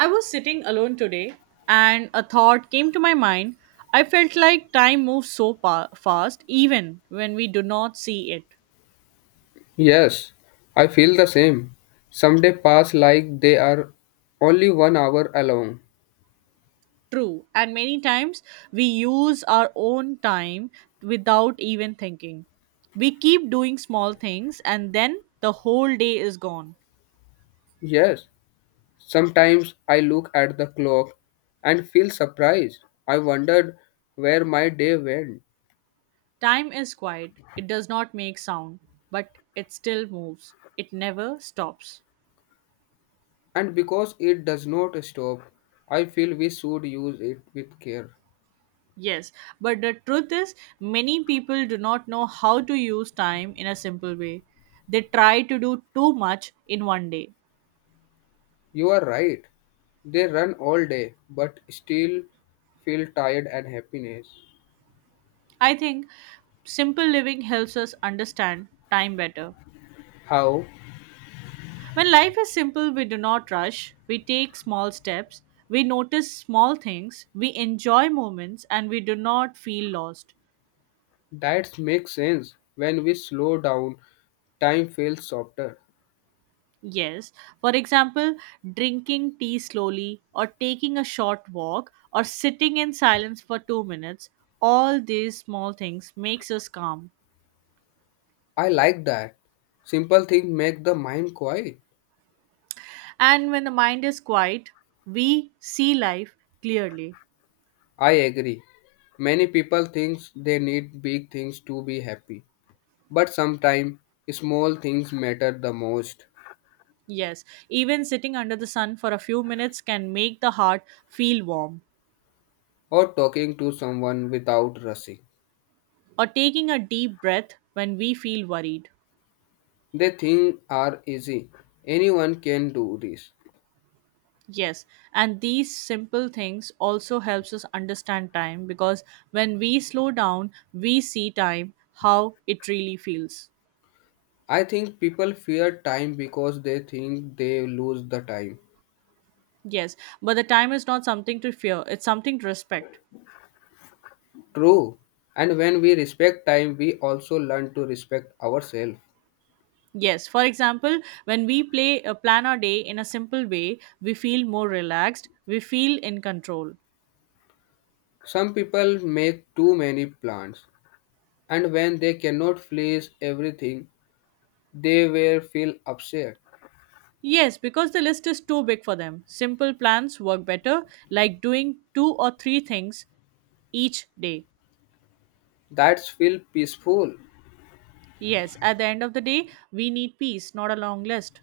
I was sitting alone today and a thought came to my mind. I felt like time moves so fast even when we do not see it. Yes, I feel the same. Some days pass like they are only 1 hour along. True, and many times we use our own time without even thinking. We keep doing small things and then the whole day is gone. Yes, sometimes I look at the clock and feel surprised. I wondered where my day went. Time is quiet, it does not make sound, but it still moves, it never stops. And because it does not stop, I feel we should use it with care. Yes, but the truth is, many people do not know how to use time in a simple way. They try to do too much in one day. You are right. They run all day but still feel tired and happiness. I think simple living helps us understand time better. How? When life is simple, we do not rush, we take small steps, we notice small things, we enjoy moments, and we do not feel lost. That makes sense. When we slow down, time feels softer. Yes. For example, drinking tea slowly, or taking a short walk, or sitting in silence for 2 minutes, all these small things makes us calm. I like that. Simple things make the mind quiet. And when the mind is quiet, we see life clearly. I agree. Many people think they need big things to be happy. But sometimes small things matter the most. Yes, even sitting under the sun for a few minutes can make the heart feel warm, Or talking to someone without rushing. or taking a deep breath when we feel worried. They think are easy. Anyone can do this. Yes, and these simple things also helps us understand time because when we slow down, we see time how it really feels. I think people fear time because they think they lose the time. Yes, but the time is not something to fear, it's something to respect. True. And when we respect time, we also learn to respect ourselves. Yes, for example, when we play plan our day in a simple way, we feel more relaxed, we feel in control. Some people make too many plans, and when they cannot please everything, they will feel upset. Yes, because the list is too big for them. Simple plans work better, like doing two or three things each day. That's feel peaceful. Yes, at the end of the day, we need peace, not a long list.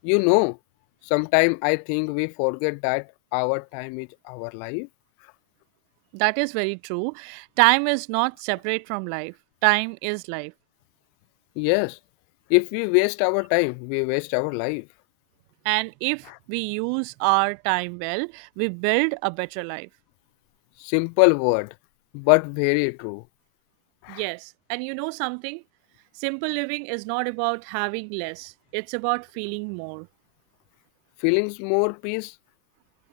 You know, sometimes I think we forget that our time is our life. That is very true. Time is not separate from life, time is life. Yes, if we waste our time, we waste our life. And if we use our time well, we build a better life. Simple word, but very true. Yes, and you know something? Simple living is not about having less, it's about feeling more Feelings more peace,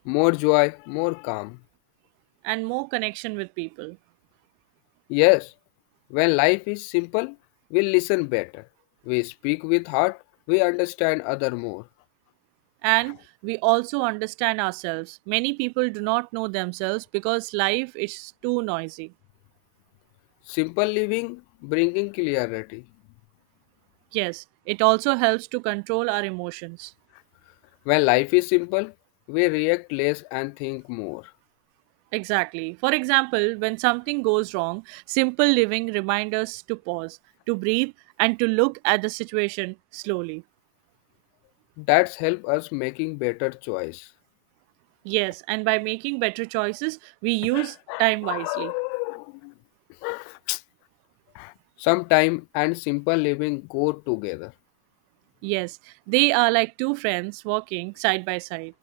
more joy, more calm. and more connection with people. Yes, when life is simple, we listen better. We speak with heart, we understand other more. And we also understand ourselves. Many people do not know themselves because life is too noisy. Simple living bringing clarity. Yes, it also helps to control our emotions. When life is simple, we react less and think more. Exactly. For example, when something goes wrong, simple living reminds us to pause, to breathe, and to look at the situation slowly. That's help us making better choice. Yes, and by making better choices, we use time wisely. Sometime and simple living go together. Yes, they are like two friends walking side by side.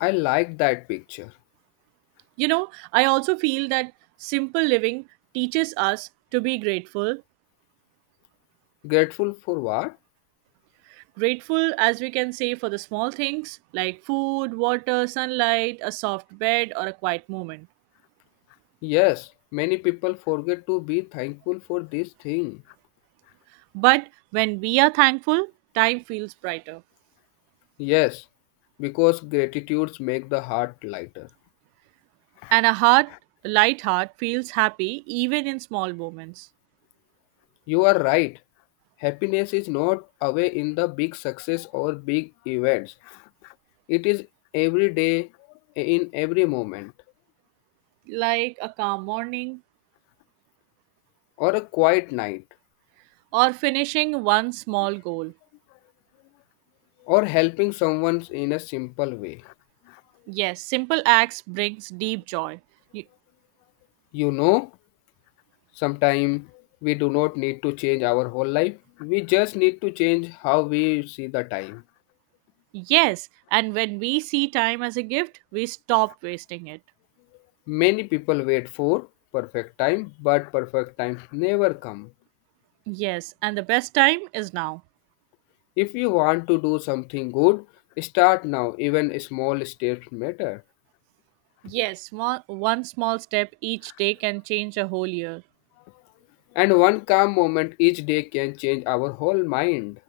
I like that picture. You know, I also feel that simple living teaches us to be grateful Grateful for what? grateful as we can say for the small things like food, water, sunlight, a soft bed, or a quiet moment. Yes, many people forget to be thankful for this thing. But when we are thankful, time feels brighter. Yes, because gratitudes make the heart lighter. And a heart, a light heart, feels happy even in small moments, You are right. Happiness is not away in the big success or big events. It is every day, in every moment, like a calm morning or a quiet night, or finishing one small goal. or helping someone in a simple way. Yes, simple acts brings deep joy. Y- You know, sometimes we do not need to change our whole life. We just need to change how we see the time. Yes, and when we see time as a gift, we stop wasting it. Many people wait for perfect time, but perfect time never come. Yes, and the best time is now. If you want to do something good, start now. Even small steps matter. Yes, small, one small step each day can change a whole year. And one calm moment each day can change our whole mind.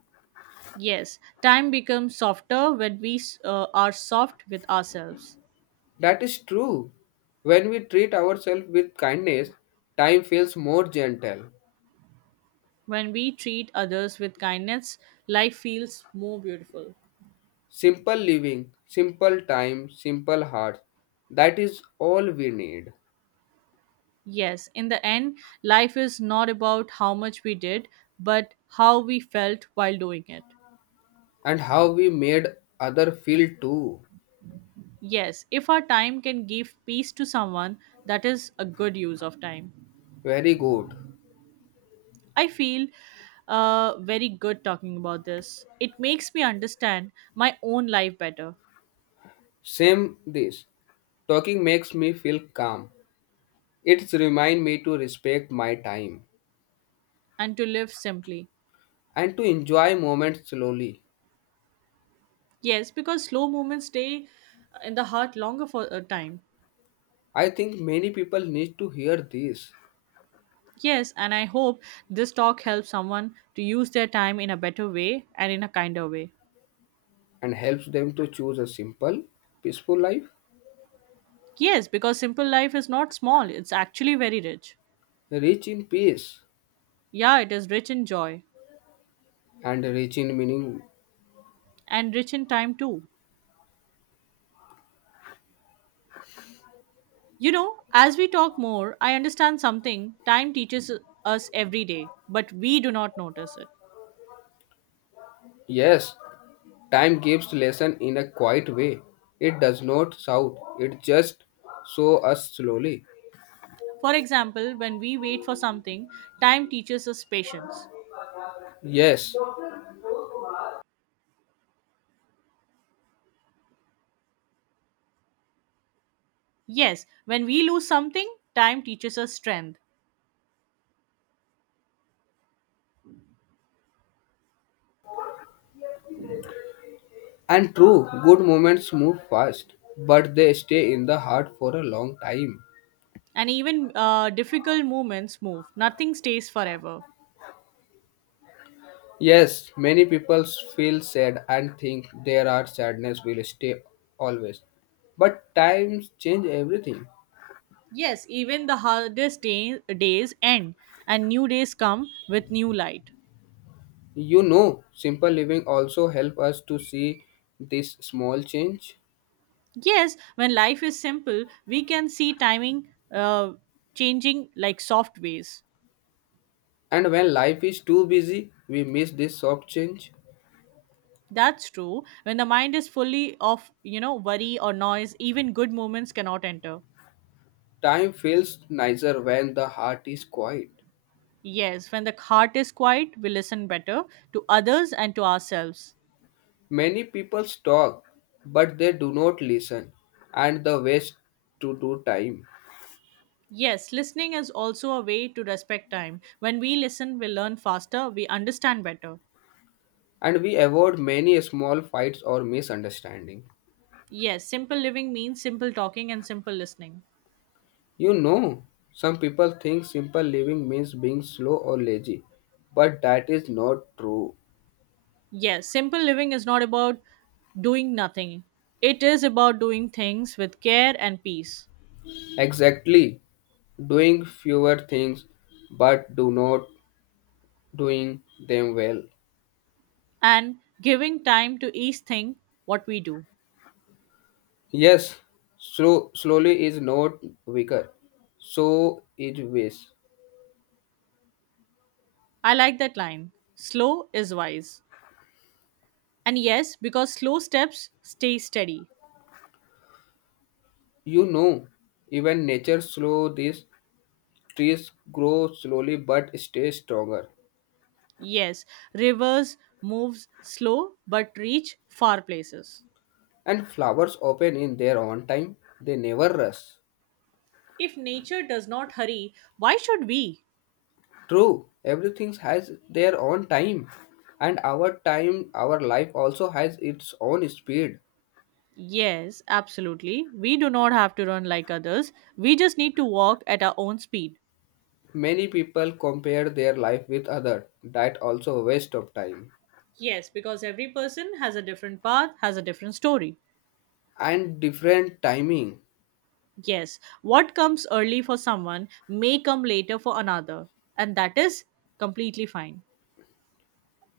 Yes, time becomes softer when we are soft with ourselves. That is true. When we treat ourselves with kindness, time feels more gentle. When we treat others with kindness, life feels more beautiful. Simple living, simple time, simple hearts. That is all we need. Yes, in the end, life is not about how much we did, but how we felt while doing it. And how we made other feel too. Yes, if our time can give peace to someone, that is a good use of time. Very good. I feel very good talking about this. It makes me understand my own life better Same this. Talking makes me feel calm. It's remind me to respect my time and to live simply. and to enjoy moments slowly. Yes, because slow moments stay in the heart longer for a time. I think many people need to hear this Yes, and I hope this talk helps someone to use their time in a better way and in a kinder way. and helps them to choose a simple, peaceful life, Yes, because simple life is not small, it's actually very rich. rich in peace Yeah, it is rich in joy and rich in meaning. and rich in time too. You know, as we talk more, I understand something time teaches us every day, but we do not notice it. Yes, time gives lesson in a quiet way. It does not shout. It just show us slowly. For example, when we wait for something, time teaches us patience. Yes, Yes, when we lose something, time teaches us strength. and true, good moments move fast, but they stay in the heart for a long time. And even difficult moments move, nothing stays forever. Yes, many people feel sad and think there are sadness will stay always. But times change everything. Yes, even the hardest days end, and new days come with new light. You know, simple living also help us to see this small change. Yes, when life is simple, we can see timing changing like soft ways. And when life is too busy, we miss this soft change. That's true. When the mind is fully of, worry or noise, even good moments cannot enter. Time feels nicer when the heart is quiet. Yes, when the heart is quiet, we listen better to others and to ourselves. Many people talk, but they do not listen, and the waste to do time. Yes, listening is also a way to respect time. When we listen, we learn faster, we understand better. And we avoid many small fights or misunderstanding. Yes, simple living means simple talking and simple listening. You know, some people think simple living means being slow or lazy, but that is not true. Yes, simple living is not about doing nothing, it is about doing things with care and peace Exactly, doing fewer things but do not doing them well. and giving time to each thing what we do. Yes, slow slowly is not weaker. So is waste. I like that line. Slow is wise. And yes, because slow steps stay steady. You know, even nature slow these trees grow slowly but stay stronger. Yes, rivers moves slow but reach far places. And flowers open in their own time. They never rush. If nature does not hurry, why should we? True, everything has their own time, and our time, our life also has its own speed. Yes, absolutely. We do not have to run like others. We just need to walk at our own speed. Many people compare their life with other. That also waste of time Yes, because every person has a different path, has a different story. and different timing. Yes, what comes early for someone may come later for another, and that is completely fine.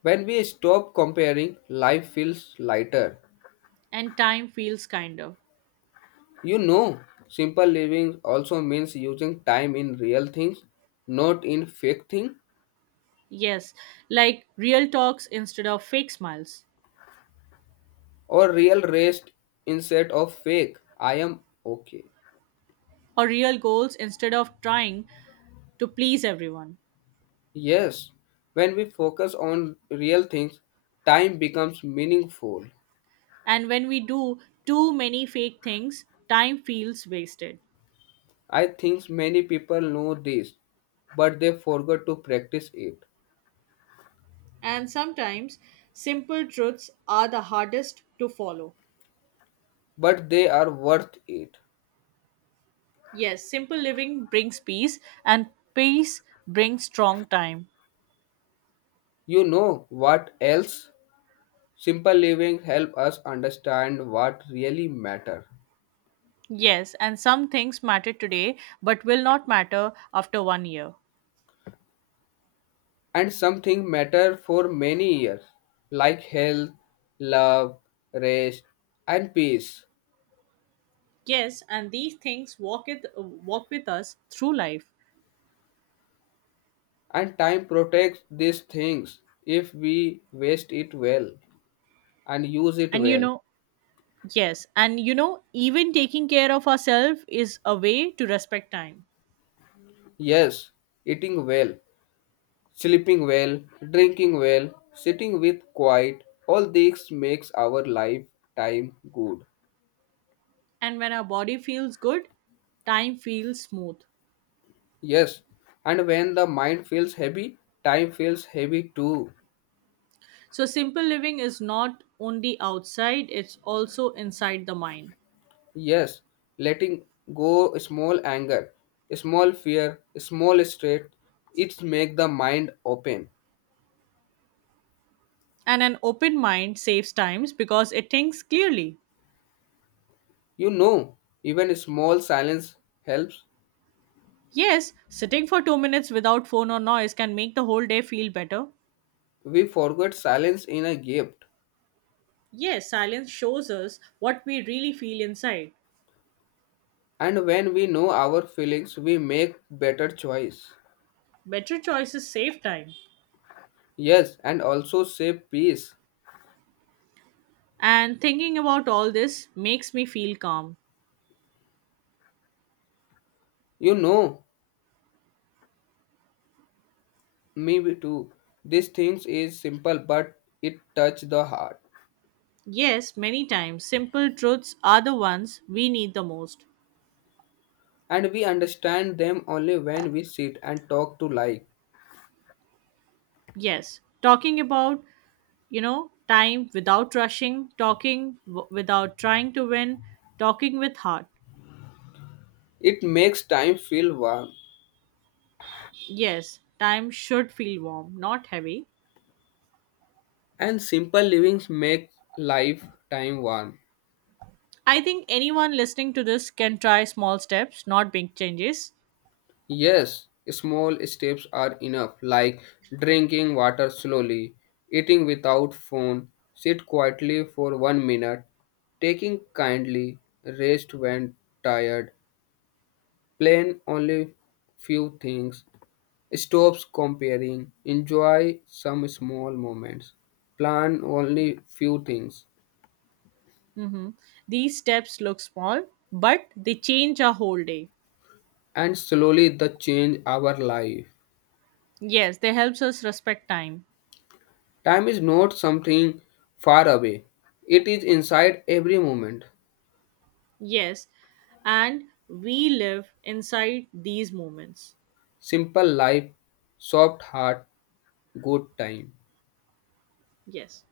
When we stop comparing, life feels lighter. And time feels kinder. You know, simple living also means using time in real things, not in fake thing Yes, like real talks instead of fake smiles, or real rest instead of fake. I am okay. or real goals instead of trying to please everyone. Yes, when we focus on real things, time becomes meaningful. And when we do too many fake things, time feels wasted. I think many people know this, but they forgot to practice it. And sometimes simple truths are the hardest to follow. But they are worth it. Yes, simple living brings peace, and peace brings strong time. You know what else? Simple living help us understand what really matter Yes, and some things matter today but will not matter after one year. and something matter for many years like health, love, rest and peace. Yes, and these things walk with us through life. And time protects these things if we waste it well, and use it And you well. know, yes, and you know, even taking care of ourselves is a way to respect time. Yes, eating well, sleeping well, drinking well, sitting with quiet, all these makes our lifetime good. And when our body feels good, time feels smooth. Yes, and when the mind feels heavy, time feels heavy too. So simple living is not only outside, it's also inside the mind. Yes, letting go small anger, small fear, small stress, it make the mind open. And an open mind saves times because it thinks clearly. You know, even small silence helps. Yes, sitting for 2 minutes without phone or noise can make the whole day feel better. We forget silence in a gift. Yes, silence shows us what we really feel inside. And when we know our feelings, we make better choice. Better choices save time. Yes, and also save peace. And thinking about all this makes me feel calm. You know, me too. These things is simple, but it touch the heart. Yes, many times simple truths are the ones we need the most. And we understand them only when we sit and talk to life. Yes, talking about, time without rushing, without trying to win, talking with heart. It makes time feel warm. Yes, time should feel warm, not heavy. And simple livings make life time warm. I think anyone listening to this can try small steps, not big changes. Yes, small steps are enough, like drinking water slowly, eating without phone, sit quietly for 1 minute, taking kindly, rest when tired, plan only few things, stops comparing, enjoy some small moments, plan only few things, Hmm. These steps look small, but they change our whole day. and slowly the change our life. Yes, they helps us respect time. Time is not something far away. It is inside every moment. Yes, and we live inside these moments. Simple life, soft heart, good time. Yes.